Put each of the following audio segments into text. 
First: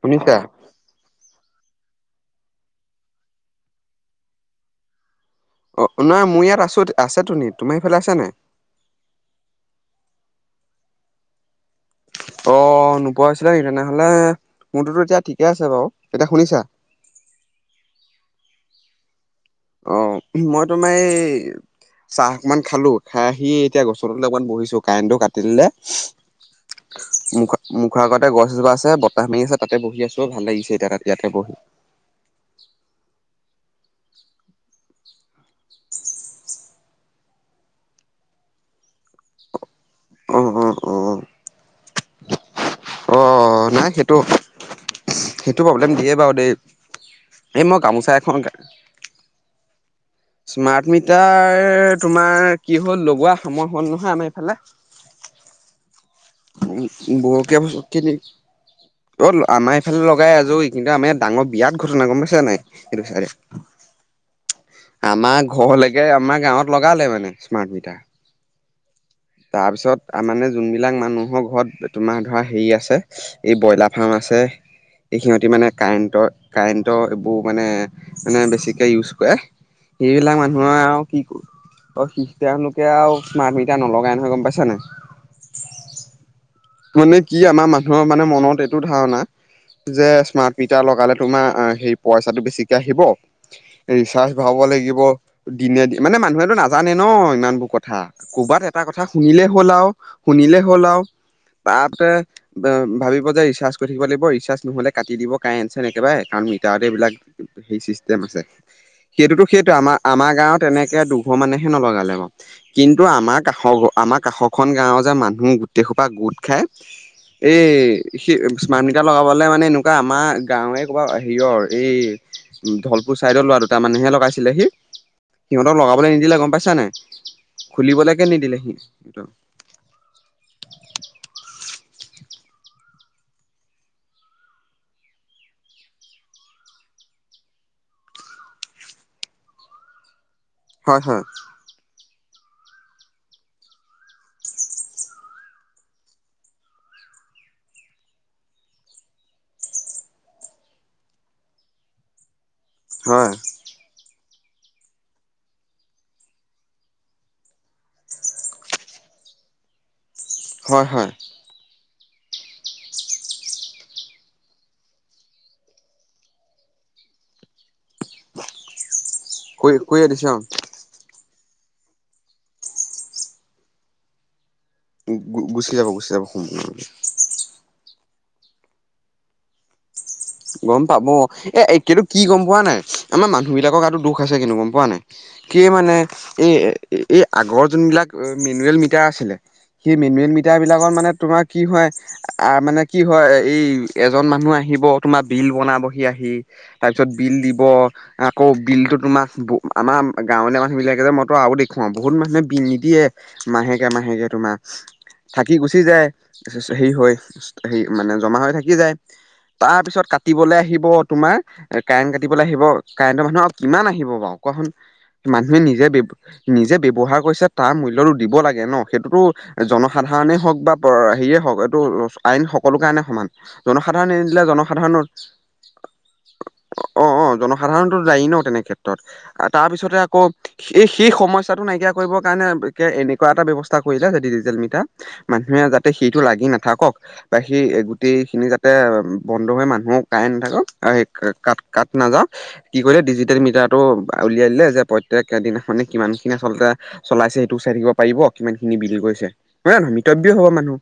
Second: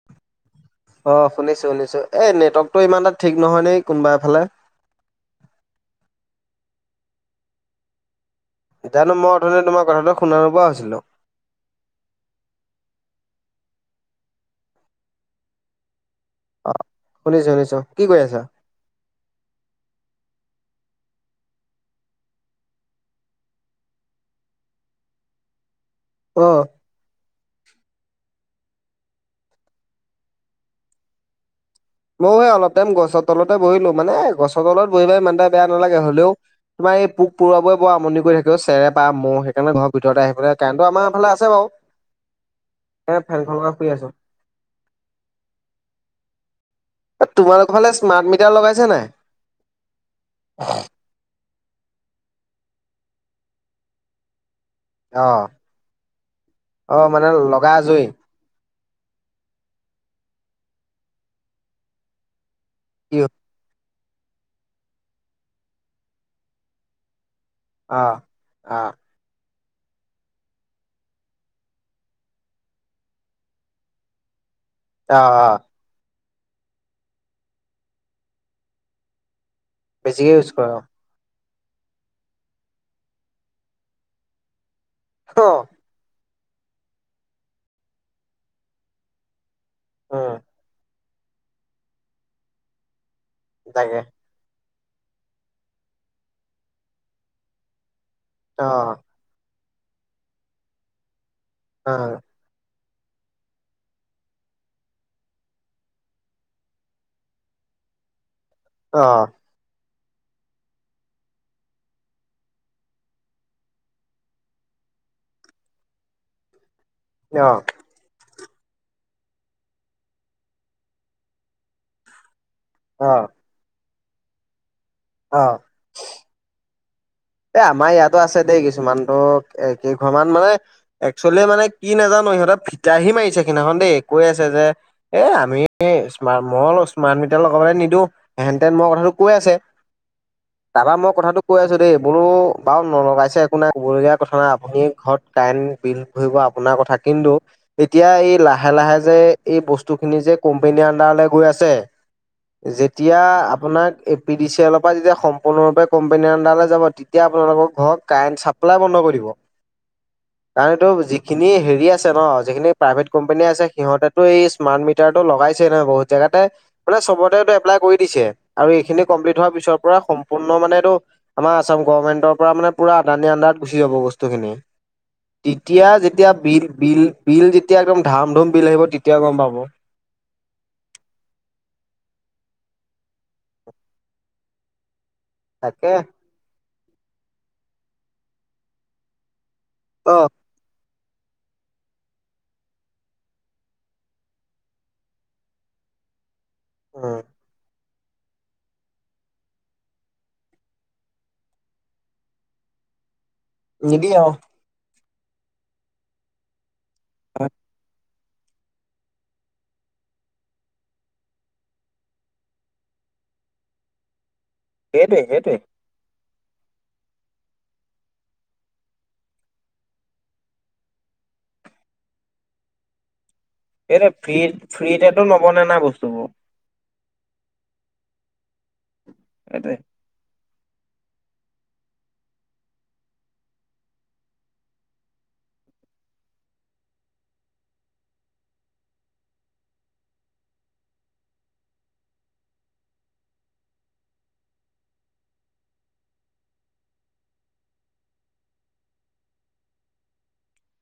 শুনিছা। অ শুনিছো শুনিছো এই নেটৱৰ্কতটো ইমান এটা ঠিক নহয় দেই কোনোবা এফালে। অ' নাই মোৰ ইয়াত আছোঁ আছে তোনি তোমাৰ সেইফালে আছে নাই? এতিয়ানো মই অথোনি তোমাৰ কথাটো শুনা নোপোৱা হৈছিলো। অ 'নোপোৱা হৈছিলা নেকি তেনেহলে মোৰটোতো এতিয়া ঠিকে আছে বাওঁ এতিয়া শুনিছা অ 'শুনিছো শুনিছো, কি কৰি আছা? অ' মই তোমাৰ এই চাহ অকমান খালো খাই আহি এতিয়া গছৰ তলত অকমান বহিছো কাৰেণ্টটো কাটি দিলে। অ মুখত মুখৰ আগতে গছজোপা আছে বতাহ মাৰি আছে তাতে বহি আছো ভাল লাগিছে এতিয়া তাত ইয়াতে বহি- ময়ো সে অলপ টাইম গছৰ তলতে বহিলো মানে গছৰ তলত বহি বাই ইমানটা বেয়া নালাগে হলেও। তোমাৰ এই পোক পৰুৱাৰে বৰ আমনি কৰি থাকে অ চেৰেপা, মহ সেইকাৰণে ঘৰত- ভিতৰতে অ আহি পেলাই অ কাৰেণ্টো অ আমাৰ ফালে আছে বাৰু। এ ফেনখন অহ লগাই নাই শুই আছো সেইটো, সেইটো প্ৰব্লেম দিয়ে বাও দেই। এই তোমালোকৰ মই ফালে গামোচা স্মাৰ্ট এখন মিটাৰ লগাইছে নাই? স্মাৰ্ট মিটাৰ তোমাৰ কি হ'ল লগোৱা সময় হ'ল নহয় আমাৰ এইফালে। অ' অ উ মানে বৌৱ লগাই কেইবছৰ আজৰি কেইদিন অ 'আমাৰ এইফালে লগাই আজৈ কিন্তু আমাৰ ডাঙৰ বিয়ট ঘটনা গম পাইছা নাই সেইটো কি চাইদে হ'ল? আমাৰ ঘৰলেকে আমাৰ গাঁৱত লগালে মানে। Smart meter. অহ অ তাৰপিছত মানে যোনবিলাক মানুহৰ ঘৰত তোমাৰ ধৰা হেৰি আছে। এই ব্ৰইলাৰ ফাৰ্ম আছে। অ এই অ সিহঁতি মানে কাৰেণ্টৰ কাৰেণ্টৰ এইবোৰ মানে মানে বেছিকে ইউজ কৰে। বেছিকে সেইবিলাক ইউজ কৰে মানুহে আও কি অ সি তেওঁলোকে আৰু স্মাৰ্ট মিটাৰ নলগাই। গম পাইছা নাই। অ' মানে কি আমাৰ মানুহৰ মানে মনত এইটো ধাৰণা যে উম স্মাৰ্ট মিটাৰ লগালে তোমাৰ সেই পইচাটো বেছিকে আহিব তাকে ৰিচাৰ্জ ভাব লাগিব দিনে মানে মানুহেতটো নাজানে ন ইমান বোৰ কথা কৰ'বাত এটা অ কথা শুনিলে হলাও - শুনিলে হলাও তাতে অ', ভাবিব যে ৰিচাৰ্জ কৰি থাকিব লাগিব ৰিচাৰ্জ নহ'লে কাটি দিব কাৰেন্ট চাৰেন্ট একেবাৰে কাৰণ মিটাৰত এইবিলাক। সেই চিষ্টেম আছে অ', সেইটোতো সেইটোৱে আমাৰ আমাৰ গাঁওত এনেকে দুঘৰ মানেহে নলগালে বাও কিন্তু আমাৰ কাষৰ আমাৰ কাষৰখন গাঁৱৰ যে মানুহ গোটেই সোপা গোট খাই অ', এই সেই স্মাৰ্ট মিটাৰ লগাবলৈ মানে এনেকুৱা আমাৰ গাঁৱে কৰবাত হেৰিৰ এই ধলপুৰ অ', ছাইদত লোৱা দুটাৰ মানেহে লগাইছিলে সি অ', সিহঁতক লগাবলৈ নিদিলে গম পাইছা নাই। এ আমাৰ ইয়াতো খুলিবলৈকে আছে নিদিলে দেই সি কিছুমানতো কেই ঘৰমান মানে একচোৱেলি মানে কি নাজানো ইহঁতেৰ ফিতাহি মাৰিছে সিদিনাখন দেই কৈ আছে যে এ আমি মই স্মাৰ্ট মিটাৰ লগ নিদিও হেনতেন মই কথাটো কৈ আছে। তাৰপা হয় মই হয় কথাাতটো কৈ আছো দেই মোৰো বাৰু নলগাইছে একো নাই ক'বলগীয়া কথা নাই আপুনি ঘৰত কাৰেণ্ট বিল ভৰিব আপোনাৰ কথা কিন্তু এতিয়া এই লাহে - লাহে যে এই বস্তুখিনি যে কোম্পেনীৰ আডাৰলৈ গৈ আছে। যেতিয়া হয় আপোনাক এ পি ডি চি এলৰ পৰা যেতিয়া সম্পূৰ্ণৰূপে কোম্পানী আডালে যাব তেতিয়া আপোনালোকৰ ঘৰত কাৰেণ্ট চাপ্লাই বন্ধ কৰিব হয় কাৰণটো হয় সেই খিনি হেৰি আছে ন যিখিনি প্ৰাইভেট কোম্পানী আছে সিহঁতেতো এই স্মাৰ্ট মিটাৰটো লগাইছেই নহয় বহুত জেগাতে মানে চবতে এইটো এপ্লাই কৰি দিছে আৰু এইখিনি কমপ্লিট হোৱাৰ কৈ পিছৰ পৰা কৈয়ে দিছে অ সম্পূৰ্ণ মানে এইটো আসাম গভৰ্ণমেণ্টৰ পৰা মানেুৰা আদানী আন্দডাৰত গুচি যাব বস্তুখিনি। গুচি তেতিয়া যাব গুচি যাব যেতিয়া সম্পূৰ্ণ বিল - বিল - বিল যেতিয়া একদম ধাম ধুম বিল আহিব তেতিয়া গম পাব। গম পাব এ এতিয়াতো কি গম পোৱা নাই আমাৰ মানুহ বিলাকক আৰু দুখ আছে কিন্তু গম পোৱা নে। কি তাকে মানে এই এই আগৰ যোনবিলাক মেনুৱেল মিটাৰ আছিলে সি অ' মেনেল মি টাৰবিলাকত মানে তোমাৰ কি হয় মানে কি হয় এই এজন মানুহ আহিব। তোমাৰ বিল বনাবহি আহি তাৰপিছত উম বিল দিব। আকৌ বিলটো তোমাৰ আমাৰ গাঁৱলীয়া মানুহবিলাকে যে মইতো আৰু দেখুৱাও বহুত মানুহে বিল নিদিয়ে। মাহেকে - নিদিয়ে মাহেকে আৰু। তোমাৰ থাকি গুচি যায়। ত হেৰি হয় হে মানে জমা হৈ থাকি যায়। তাৰ পিছত কাটিবলৈ আহিব তোমাৰ কাৰেণ্ট কাটিবলৈ আহিব কাৰেণ্টৰ মানুহ আৰু কিমান আহিব বাৰু। সেইটোৱে সেইটোৱে। মানুহে নিজে নিজে ব্যৱহাৰ কৰিছে তাৰ মূল্যটো দিব লাগে ন সেইটোতো জনসাধাৰণেই হওক বা হেৰিয়ে হওক এইটো আইন সকলো কাৰণে সমান। এইটো জনসাধাৰণে ফ্ৰী নিদিলে - জনসাধাৰণৰ ফ্ৰীতেটো নবনে না বস্তুবোৰ। অ', অ', জনসাধাৰণতটো যায়ী ন তেনে ক্ষেত্ৰত সেইটোৱে তাৰপিছতে কত এই সেই সমস্যা টো নাইকিয়া কৰিবৰ কাৰণে এনেকুৱা এটা ব্যয়ৱস্থা কৰিলে যে ডিজিটেল মিটাৰ। মানুহে যাতে সেইটো লাগি নাথাকক বা সেই গোটেই খিনি যাতে বন্ধ হৈ মানুহো কাই নাথাকক ক - কাট নাযাও। কি কৰিলে ডিজিটেল মিটাৰটো উলিয়াই দিলে যে প্ৰত্যেক দিনাখানে কিমান খিনি আচলতে চলাইছে সেইটোক চাই থাকিব পাৰিব কিমান খিনি বিল গৈছে নহয় - নহয় মিতব্য হব মানুহ।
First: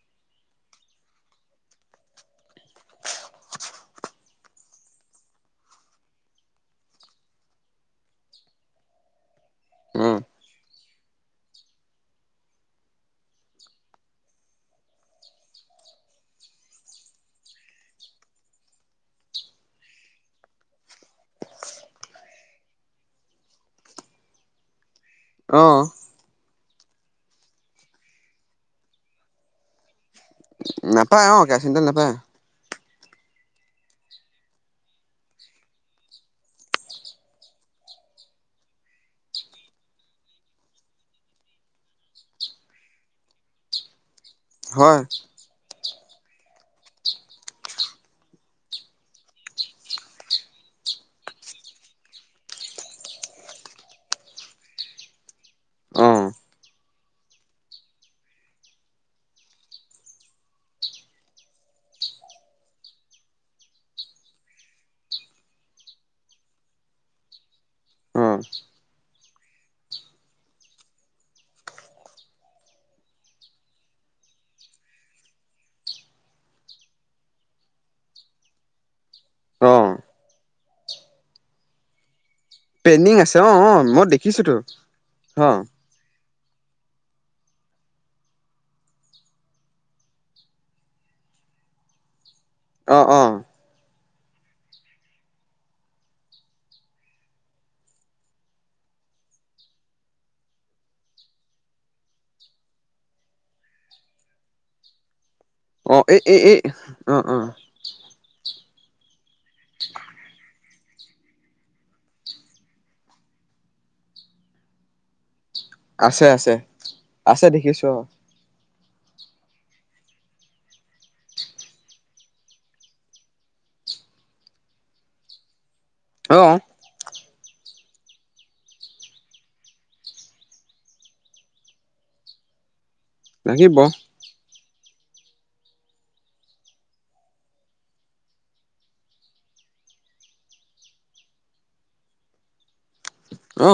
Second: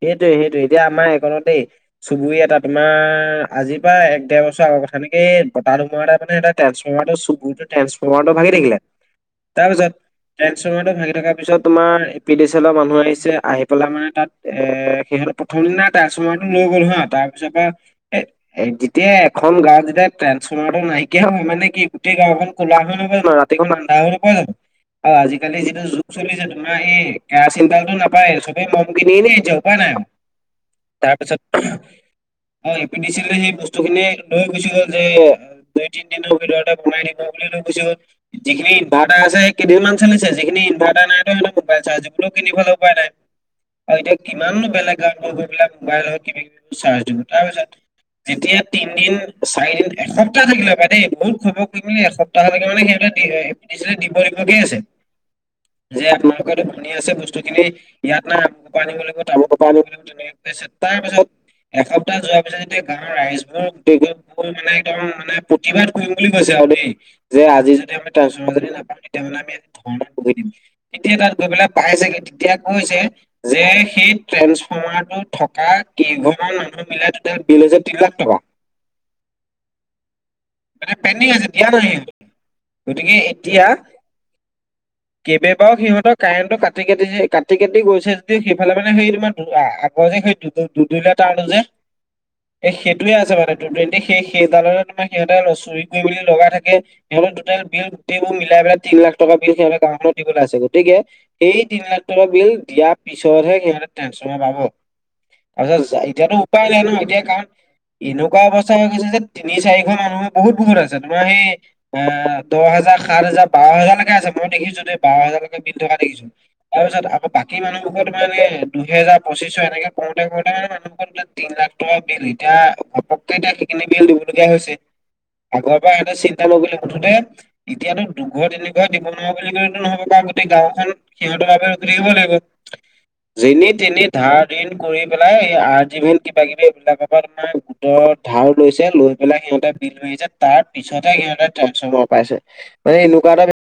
সেইটো - সেইটোয়ে এতিয়া আমাৰ সখনতেই চুবুৰ এটা তোমাৰ আজিৰ পৰা এক ডেৰ বছৰ আগৰ কথা এনেকে এই বতাহ ধুমৰা তটা মানে সহ ট্ৰেঞ্চস্ফৰমটো চুবুৰটো ট্ৰেঞ্চফৰ্মাৰ ভাগি থাকিলে তাৰপিছত অ ট্ৰেন্ঞ্চফৰ্মাৰটো ভাঙি থকাৰ পিছত তোমাৰ এ পি ডিচ এলৰ মানুহ আহিছে আহি পেলাই মানে তাত এ সিহঁততে প্ৰথম দিনা এ চমাৰটো লৈ গ'ল হা তাৰ পিছৰ পৰা এ এ যেতিয়া এখন গাঁও যেতিয়া ট্ৰেন্সফৰ্মাৰটো নাইকিয়া হ'ব মানে কি গোটেই গাঁওখন কোলা হৈ নহব ন। তে মানাহ কোৱা জানো। [unintelligible] অ, আজিকালি অ যিটো যুগ চলিছে তোমাৰ এই কেৰাচিন তোলটো নাপায় চবে মম। পনে যৌ প ন [unintelligible] নাপায় অ তাৰপিছত। কেৰাচিন তেল নাপায় অ এ পি ডি চি এলে সেই বস্তু খিনি লৈ গুচি গ'ল যে। দুই তিনিদিনৰ ভিতৰতে বনাই দিব বুলি লৈ গুছি গ'ল। যিখিনি ইনভাৰটাৰ আছে কেইনমানান চি যিখিনি ইনভাৰটাৰ নাই ত মোবাইলাৰ্জবোৰো কিনিবালে পোৱা নাই। আৰু এতিয়া কিমানো হয় বেলেগ গাওঁ গৈ পেলাই মোবাইল কিনি চাৰ্জ দিম তাৰপিছত। যেতিয়া তিনদিন, চাৰিদিন, এসপ্তাহ থাকিলে পাই দেই বহুত খবৰ কৰি মেলি এসপ্তাহ তাহকে মানে সিহঁতে দিব - দিবগে আছে। যে অ আপোনালোকৰো ভনী আছে বস্তুখিনি ইয়াত নাই আমুকৰ পৰা আনিব লাগিব তামুৰ পৰা আনিব লাগিব। তাৰ পিছত এসপ্তাহ যোৱাৰ পিছত যেতিয়া গাঁৱৰ ৰাইজবোৰ গোটেই মোৰ মানে একদম মানে প্ৰতিবাদ কৰিম বুলি কৈছে আৰু দেই। যে আজি যদি আমি অ ট্ৰেফৰ্মাৰ যদি নাপাওঁ তেতিয়াহ'লে আমি ধৰ্ণাত বহি দিম। তেতিয়া তাত গৈ পেলাই পাই চাগে তেতিয়া কৈছে। যে সেই ট্ৰেন্সফৰ্মাৰ টো থকা কেইঘৰ মান মানুহ। মিলাই টোটেল বিল হৈছে তিনি লাখ টকা। অ এ পেণ্ডিং আছে দিয়া নাই। গতিকে পেইণ্ডিং আছে অ এতিয়া অ মই দেখিছোতো অ কেবাৰও সিহঁতক। কাৰেণ্টটো কাটি কাটি কাটি কাটি গৈছে যদি সেইফালে মানে সেই তোৰ আগৰ যে সেই- দু দুই কাৰণে যে এই অ সেইটোৱে অ আছে মানে টু টুৱেণ্টি সেই সেইডালৰে তোমাৰ- সিহঁতে চুৰিত গৈ মেলি লগা থাকে। সিহঁতৰ টু‌ টুটেল বিল গোট মিলাই পেলাই তিন লাখ টকা বিছ সিহঁৰ গাঁওখনত দিবলৈ আছে গতিকে। সেই তিন লাখ টকা বিল দিয়াৰ পিছতহে সিহঁতে ট্ৰেনশ পাব। অ তাৰপিছত এই এতিয়াতো এই এই উপায় নাই ন অ এতিয়া অ কাৰণ এনেকুৱা অৱস্থা হৈ গৈছে যে তিনি। মানুহ বহুত বহু আছে। তোমাৰ সেই অ দহ হাজাৰ সাত হাজাৰ বাৰ হাজাৰলৈকে আছে মই দেখিছো যদি। বাৰ হাজাৰলৈকে বিধ থকা দেখিছো আছে আছে তাৰপিছত আকৌ আছে বাকী দেখিছো মানুহবোৰক ত মানুহ এনে। দুহেজাৰ পঁচিছশ এনেকে কৰোতে কৰোতে মানে মানুহৰ তিন লাখ টকা বিল এতিয়া ঘপক। [unintelligible] দিবলগীয়া হৈছে আগৰ পৰা সহঁতে অ চিন্তা অ নকৰে মুঠতে এতিয়াতো দুঘৰ তিনি ঘৰ দিব নোৱাৰো বুলি কলেতো নহ'ব কাৰ গোটেই গাঁওখন সিহঁতৰ বাবে ৰখি থাকিব লাগিব। যেনি লাগিব তেনি ধাৰ ঋন কৰি পেলাই এই আৰ্জিভিন কিবা কিবি এইবিলাকৰ পৰা তোমাৰ গোটৰত ধাৰ লৈছে লৈ পেলাই সিহঁতে বিল মাৰিছে তাৰ পিছতেহে সিহতে ট্ৰেন্ঞ্চফৰ্মাৰ পাইছে মানে এনেকুৱা এটা অ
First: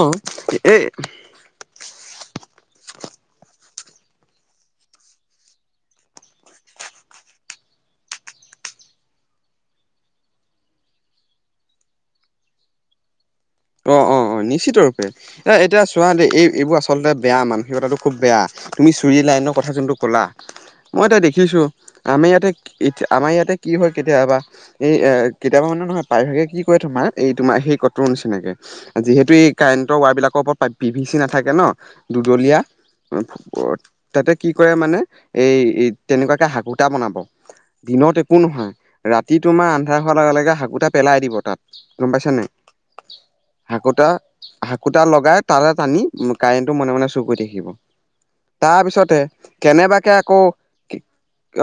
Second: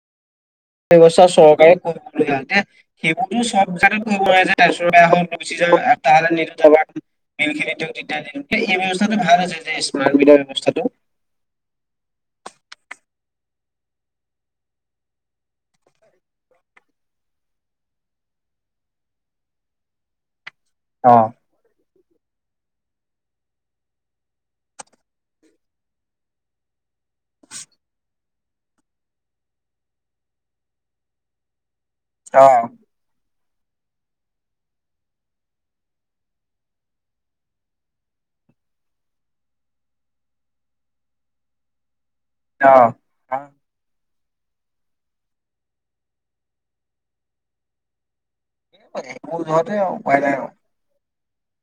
এই ব্যৱস্থা চৰকাৰে কৰিব দে। সেইবোৰতো চব জেগাত কৰিব নোৱাৰে যে তাৰ ওচৰ বয়া হ'ল গুচি যাওঁ এপ্তাহলে নিদিৰ। মেই খিনি তেওঁ এই ব্যৱস্থাটো ভাল আছে যে স্মাৰ্ট বিধ ব্যৱস্থাটো। অঁহ অঁহ নিশ্চিত ৰূপে এ এতিয়া চোৱা দ এই এইবোৰ আচলতে বেয়া মানসিকতাটো খুব বেয়া। তুমি চুৰি লাইনৰ কথা যোনটো ক'লা মই এতিয়া অ', দেখিছো। আমি ইয়াতে আমাৰ ইয়াতে কি হয় কেতিয়াবা। এই এ কেতিয়াবা মানে নহয় প্ৰায়ভাগে কি কৰে তোমাৰ এই তোমাৰ সেই কতৰ নিচিনাকে। যিহেতু এই কাৰেণ্টৰ ৱায়াৰ বিলাকৰ ওপৰত বি ভি চি নাথাকে ন অ', দুদলীয়া। তাতে কি কৰে মানে এই তেনেকুৱাকে শাকুটা বনাব। দিনত একো নহয় ৰাতি তোমাৰ আন্ধাৰ হোৱাৰ লগে লগে শাকু এটা পেলাই দিব তাত গম পাইছা নাই অ শাকুতা শাকুতা লগাই তালে টানি কাৰেণ্টটো মনে মনে চুক কৰি থাকিব [inaudible] তাৰ পিছতে মোৰ যহতে কেনেবাকে উপায় নাই আকৌ আৰু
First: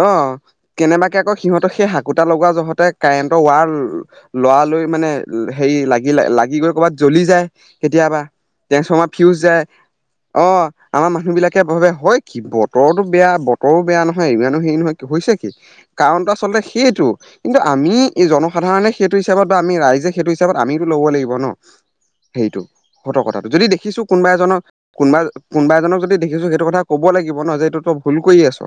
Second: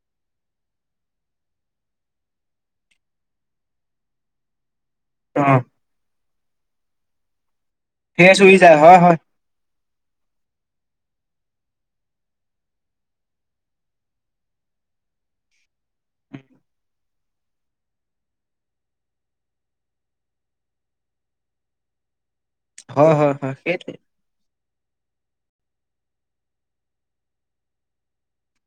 অ কেনেবাকে আকৌ সিহঁতৰ সেই হাকোতটা লগোৱা যহতে কাৰেণ্টৰ ৱাৰ লৰা লৈ মানে অ' হেৰি লাগি লাগি গৈ কৰ'ৰবাত জ্বলি যায় কেতিয়াবা ধেৰ চুৰি যায় হয় টেজফমাৰ হয় ফিউজ যায় অ আমাৰ মানুহ বিলাকে ভাবে হয় কি বতৰৰতো বেয়া বতৰো বেয়া নহয় মানুহ হেৰি নহয় হৈছে কি কাৰণটো আচলতে সেইটো কিন্তু আমি এই জনসাধাৰণে সেইটো হিচাপত বা আমি ৰাইজে সেইটো হিচাপত আমিতো ল'ব লাগিব ন সেইটো হয় হয় সতৰ্কতাটো হয় যদি সেইটোৱে দেখিছো কোনোবা এজনক কোনোবা-কোনোবা এজনক যদি দেখিছো সেইটো কথা ক'ব লাগিব ন, যে এইটো তই ভুল কৰি আছ।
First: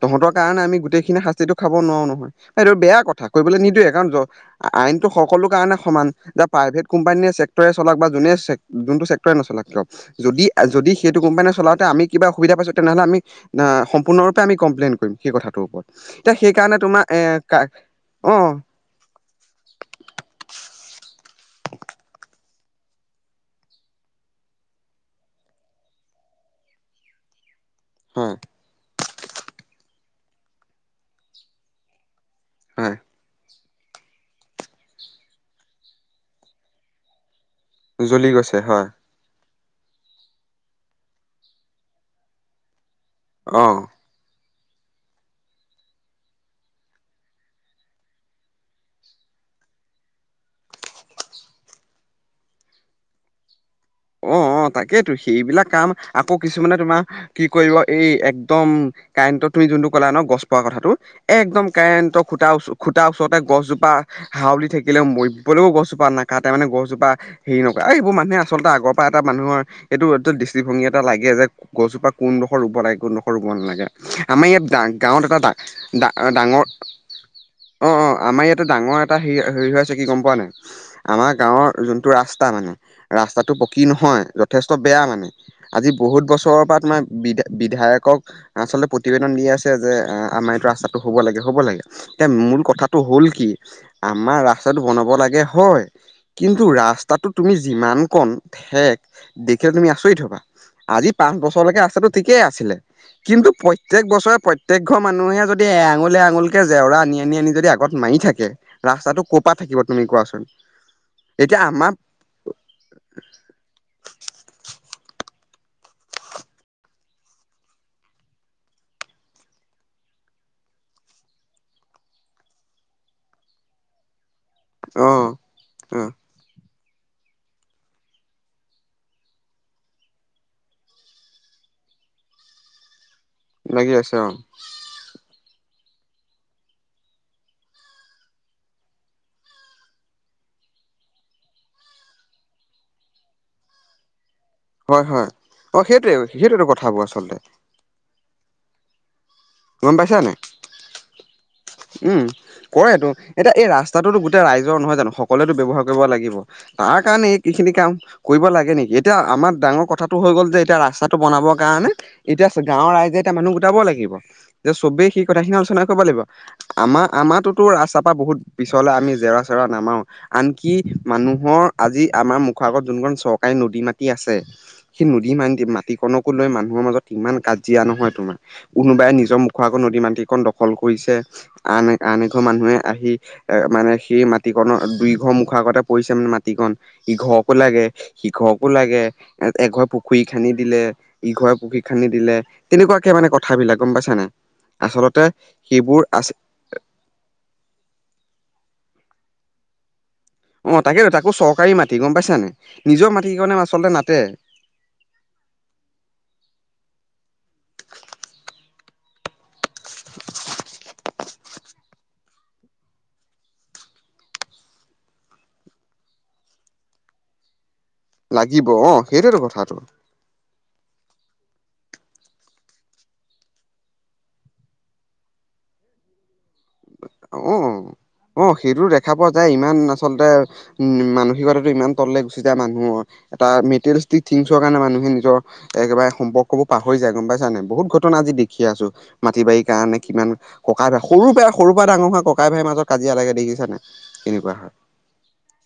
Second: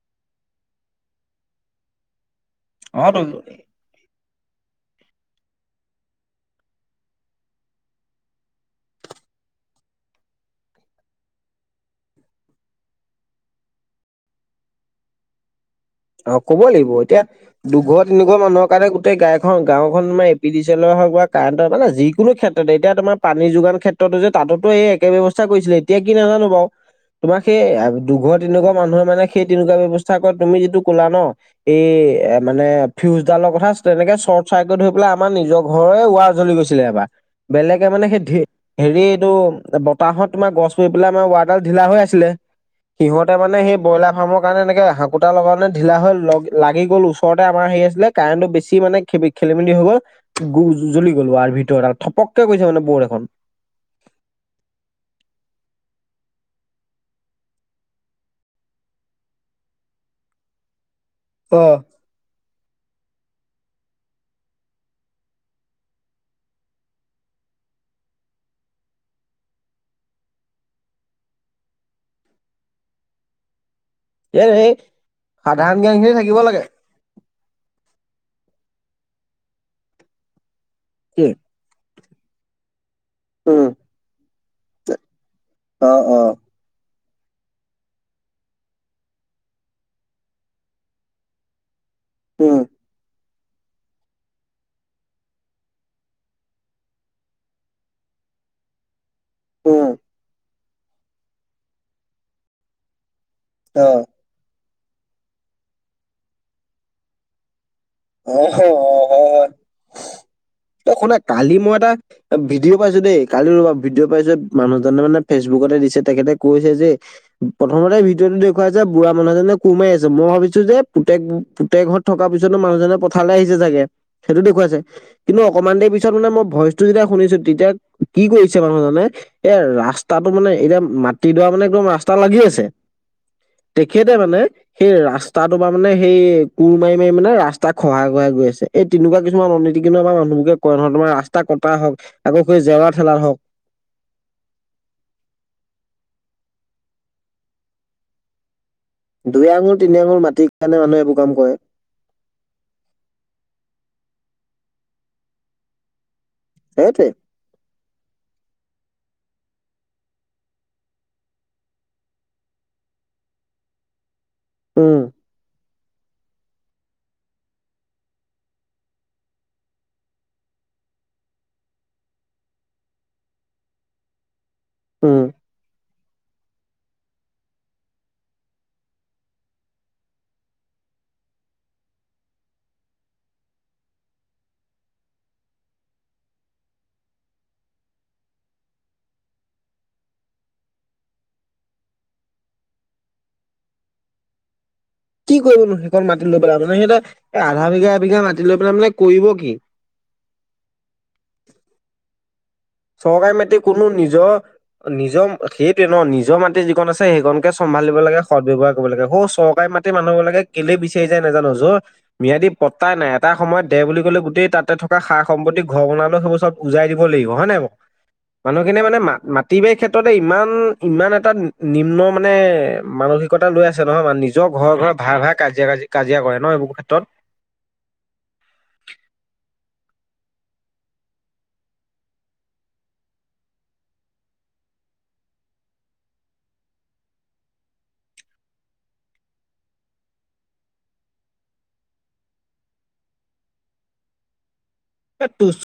তহঁতৰ কাৰণে আমি গোটেইখিনি শাস্তিটো খাব নোৱাৰো নহয়। এইটো বেয়া কথা অ' তো কৰিবলৈ নিদোৱে কাৰণ আইনতটো সকলো কাৰণে সমান যে প্ৰাইভেট কোম্পানীয়ে আছে ছেক্টৰে চলাওক বা যোনে জোনটো ছেক্টৰে নচলাওক কিয়। যদি যদি সেইটো কোম্পানীয়ে চলাওঁতে আমি কিবা সুবিধা পাইছো তেনেহ'লে আমি ন সম্পূৰ্ণৰূপে আমি কমপ্লেইন কৰিম সেই কথাটোৰ ওপৰত অ এতিয়া ক'ব সেইকাৰণে লাগিব তোমাৰ এতিয়া এ দুঘৰ তিনি অ ঘৰ মানুহৰ কাৰণে গাইখন গাঁওখন পি ডি চ এলৰ হওক বা কাৰেণ্টৰ মানে যিকোনো ক্ষেত্ৰত এতিয়া তোমাৰ পানী যোগান ক্ষেত্ৰত যে ততেটো এই একে ব্যয়ৱস্থা কৰিছিলে এতিয়া কি নাজানো বাৰু। তোমাৰ সেই হয় দুঘৰ তিনি ঘৰ মানুহৰ মানে সেই তেনেকুৱা ব্যৱস্থা কৰা তুমি যিটো কলা ন? এই এ মানে হয় ফিউজ ডালৰ কথা তেনেকে চৰ্ট চাৰ্কিট হৈ পেলাই আমাৰ নিজৰ ঘৰৰে ৱাৰ জ্লি গৈছিলে এবাৰ। বেলেগে মানে সেই জ্বলি ধে, গৈছে হয় হেৰি এইটো বতাহত তোমাৰ গছ পৰি পেলাই আমাৰ ৱাৰ ডাল ঢিলা হৈ আছিলে, সিহঁতে মানে অ সেই ব্ৰইলাৰ ফামৰ কাৰণে এনেক হাকুাৰ লগানে ঢিলা হৈ লগ লাগি গ'ল ওচৰতে আমাৰ হেৰি আছিলে কাৰেণ্টতো বেছি মানে খে খেলি মেলি হৈ গ'ল গ জ্বলি গ'ল উৱা ভিতৰ ডাল, থপককে গৈছে মানে বৌদ এখন। অ', অ', তাকেইেতো সেইবিলাক কাম আকৌ কিছুমানে তোমাৰ কি কৰিব এই একদম কাৰেণ্টত তুমি জোনটো কলা ন গছ পোৱা কথাটো। একদম অ'। কাৰেণ্টৰ খুটা ওচ খুটটা ওচৰতে গছজোপা হাঁউলি থাকিলেও মৰিবলেও গছজোপা নাকাতে মানে গছজোপা হেৰি নকৰে এইবোৰ মানুহে আচলতে আগত পা এটা মানুহৰ এইটো দৃষ্টিভংগী এটা লাগে যে গছজোপা কোনডোখৰ ৰুব লাগে কোনডোখৰ ৰুব নালাগে। এ আমাৰ এই ইয়াত গাঁৱত এটা সাধাৰণ জ্ঞান খিনি থাকিব লাগে। ডা-ডা-ডাঙৰ অ', অ', আমাৰ ইয়াতে ডাঙৰ এটা হেৰি-হেৰি হৈ আছে কি গম পোৱা নাই? কি? আমাৰ গাঁওৰ জোনটো ৰাস্তা মানে, ৰাস্তাটো উম, কি নহয় যথেষ্ট বেয়া মানে আজি অ', বহুত অ', বছৰৰ পৰা তোমাৰ বিদ বিধায়কক আচলতে প্ৰতিবেদন দি আছে যে আমাৰ এইটো ৰাস্তাটো হব লাগে, হ'ব লাগে। এতিয়া উম, মূল কথাটো হ'ল কি আমাৰ ৰাস্তাটো বনাব লাগে হয়। কিন্তু ৰাস্তাটো তুমি যিমান কণ থেক দেখিলে উম, তুমি আছৰিত হবা আজি পাঁচ বছৰলৈকে ৰাস্তাটো ঠিকেই আছিলে। কিন্তু অ', অ', প্ৰত্যয়েক বছৰে প্ৰত প্ৰত্যেকঘৰ মানুহে যদি এআঙুল এআঙুলে জেওৰা আনি-আনি-আনি যদি আগত মাৰি থাকে অ', হয় ৰাস্তাটো ক'ৰ হয় পৰা থাকিব তুমি কোৱাচোন? অ শুনা কালি এতিয়া মই এটা আমাৰ ভিডিঅ' পাইছোঁ দেই কালি ৰ'বা ভিডিঅ' পাইছোঁ মানুহজনে মানে ফেচবুকতে দিছে তেখেতে কৈছে যে প্ৰথমতে ভিডিঅটো দেখুৱাইছে বুঢা মানুহজনে কোৰ মাৰি আছে মই ভাবিছো যে পুতেক-পুতেকত থকাৰ পিছতো মানুহজনে পথাৰ আহিচে চাগে, হেতো দেখুৱাইছে। অ', কিন্ত অকমান দেৰি পিছত অ', মানে মই ভই যেতিয়া শুনিছোঁ, তেতিয়া কি কৰিছে মানুহজনে এ ৰাস্তাটো মানে এতিয়া মাটিডৰা মানে একদম ৰাস্তা লাগি আছে। লাগি তেখেতে আছে অ', মানে সেই ৰাস্তাটো বা মানে সেই কোৰ মাৰি-মাৰি মানে ৰাজ তাক সহায় কৰাই গৈ আছে এই তেনেকা কিছুমান অনীতি কি আৰ মানুহবোৰকে কয় নহয় তোমাৰ ৰাস্তা কটা হক আকৌ কৈ জেওৰা ঠেলাৰ হওঁক। হয়, হয়। অ', সেইটোৱে-সেইটোৱে টো কথাবোৰ আচলতে। দুই আঙুৰ গম তিনি পাইছা আঙুৰ নাই? মাটিৰ কাৰণে মানুহে এইবোৰ কাম কৰে। উম, কৰেটো এতিয়া এই ৰাস্তাটোতো গোটেই ৰাইজৰ নহয় জানো সকলোৱো ব্যৱহাৰ কৰিব লাগিব। তাৰ সেইটোৱে। কাৰণে ইখিনি কাম কৰিব লাগে নেকি এতিয়া আমাৰ ডাঙৰ কথাটো হৈ গ'ল যে এতিয়া ৰাস্তাটো বনাবৰ কাৰণে এতিয়া গাঁৱৰ ৰাইজে এতিয়া মানুহ গোটাব লাগিব, যে উম চবেই সেই কথাখিনি আলোচনা কৰিব লাগিব। আমাৰ-আমাৰ তো-তো ৰাস্তা পা বহুত পিছলে আমি জেওৰা চেওৰা নামাওঁ। আনকি মানুহৰ আজি আমাৰ মুখ আগত যোনখন চৰকাৰী নদী মাটি আছে। সেই উম। নদী মাটি মাটিকণকো লৈ মানুহৰ মাজত ইমান কাজিয়া নহয় তোমাৰ। কোনোবাই নিজৰ মুখৰ আগৰ নদী মাটিকন দখল কৰিছে, আন -আন এঘৰ মানুহে আহি। এ! মানে সেই মাটিকনৰ দুইঘৰ মুখৰ আগতে পৰিছে, মানে মাটিকন ইঘৰকো লাগে। সিঘৰকো লাগে, এ! এঘৰ পুখুৰী খান্দি দিলে। ইঘৰে পুখুৰী খান্দি দিলে তেনেকুৱাকে মানে কথাবিলাক গম পাইছা নাই। আচলতে সেইবোৰ মাটো আছে লৈ পেলাই মানে সিহঁতে আধা বিঘা এবিঘা মাটি লৈ পেলাই মানে কৰিব কি? অ', তাকেটো তাকো চৰকাৰী মাটি গম পাইছা নাই? নিজৰ চৰকাৰি মাটিকনে মাটি কোনো আচলতে নাতে নিজৰ নিজৰ, সেইটোয়ে ন নিজৰ মাটি যিখন আছে। সেইখনকে চম্ভালিব লাগে সৎ ব্যৱহাৰ কৰিব লাগে। সৌ চৰকাৰী মাটি গোটেই মানুহবিলাকে কেলে বিচাৰি যায় নাজানো। যৰ ম্যাদী পত্তাই নাই, এটা সময়ত দে বুলি ক'লে গোটেই তাতে থকা সা- সম্পত্তি ঘৰ বনালেও সেইবোৰ চব উজাই দিব লাগিব। হয় নে নাই লাগিব মানুহখিনে অ মানে ম সেইটোৱেতো মাটি কথাটো বাৰীৰ ক্ষেত্ৰত ইমান- ইমান এটা নিম্ন মানে মানসিকতা লৈ আছে, নহয় মানে নিজৰ ঘৰৰ ঘৰ ভাই- ভাই কাজিয়া কাজ কাজিয়া কৰে ন এইবোৰ ক্ষেত্ৰত। অ', অ' সেইটো দেখা পোৱা যায় ইমান আচলতে উ'ম, মানসিকতাটো ইমান তললে গুচি যায়। মানুহৰ এটা মেটেৰিয়েলষ্টিক থিংছৰ কাৰণে মানুহে নিজৰ একেবাৰে সম্পৰ্কবোৰ পাহৰি যায় গম পাইছা নাই। বহুত ঘটনা আজি দেখি আছো। মাটি- বাৰীৰ কাৰণে কিমান ককাই ভাই সৰু পৰাই সৰু সৰুৰ পৰা ডাঙৰ হোৱা ককাই, ভাইৰ মাজত কাজিয়া লাগে দেখিছা নাই এনেকুৱা হয়। [unintelligible]